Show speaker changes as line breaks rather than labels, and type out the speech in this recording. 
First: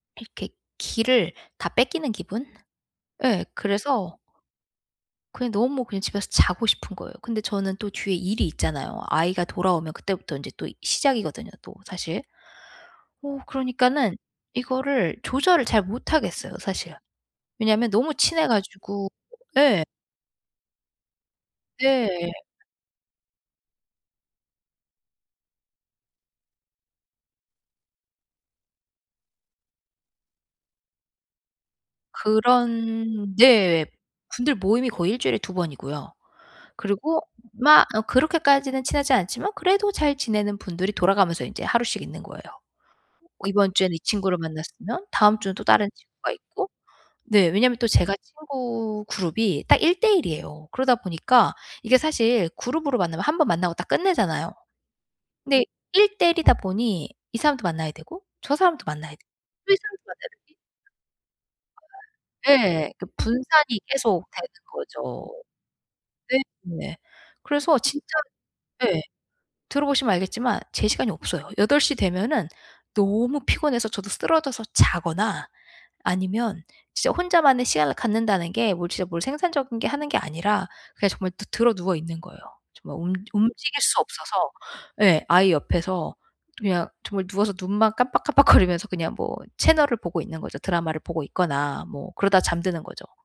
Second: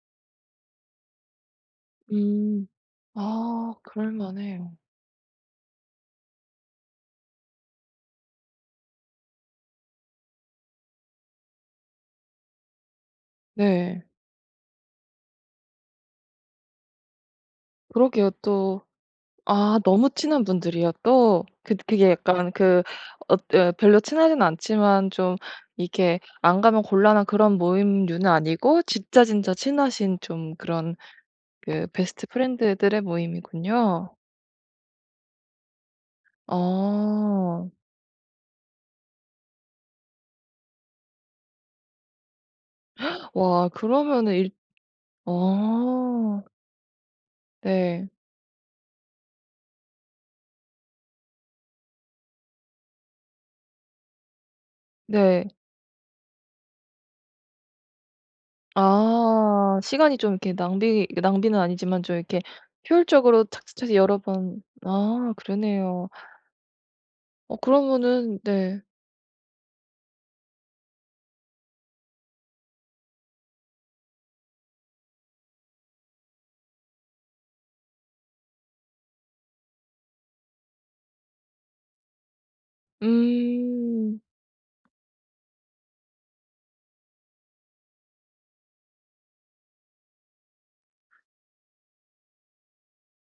이렇게 기를 다 뺏기는 기분?
음.
예.
아. 그럴
그래서
만해요.
그냥 너무 그냥 집에서 자고 싶은 거예요. 근데 저는 또 뒤에 일이 있잖아요. 아이가 돌아오면 그때부터 인제 또 시작이거든요, 또 사실. 어
네.
그러니까는 이거를 조절을 잘 못하겠어요, 사실. 왜냐면 너무
그러게요.
친해
또.
가지고
아
예.
너무 친한 분들이요 또. 그 그게
네.
약간 그 엇 어 별로 친하진 않지만 좀 이렇게 안 가면 곤란한 그런 모임류는 아니고 진짜 진짜 친하신 좀 그런 그 베스트 프렌드들의
그런 네.
모임이군요.
분들 모임이 거의 1 주일에 2 번이고요. 그리고
어.
막 어 그렇게까지는 친하지 않지만 그래도 잘 지내는 분들이 돌아가면서 인제 하루씩 있는 거예요. 어
와
이번 주에는 이
그러면은
친구를
일
만났으면 다음 주는 또 다른 친구가
어.
있고. 네. 왜냐하면 또
네.
제가 친구 그룹이 딱 1 대 1 이에요. 그러다 보니까 이게 사실 그룹으로 만나면 1 번 만나고 딱 끝내잖아요.
네.
근데 1 대 1 이다 보니 이 사람도 만나야 되고 저 사람도 만나야 되고 또 이
아.
사람도
시간이
만나야
좀 이렇게
되지.
낭비 낭비는 아니지만 좀 이렇게
그날 예. 그
효율적으로
분산이
착착착 해서 여러
계속되는
번
거죠.
아 그러네요.
네. 네.
어
그래서 진짜
그러면은 네.
예. 들어 보시면 알겠지만 제 시간이 없어요. 8 시 되면은 너무 피곤해서 저도 쓰러져서 자거나 아니면 진짜 혼자만의 시간을 갖는다는 게 뭘 진짜 뭘 생산적인 게 하는 게 아니라 그냥 정말 드 드러누워 있는 거예요. 정말 움 움직일 수
음.
없어서. 예 아이 옆에서 또 그냥 정말 누워서 눈만 깜빡 깜빡거리면서 그냥 뭐 채널을 보고 있는 거죠. 드라마를 보고 있거나 뭐 그러다 잠드는 거죠.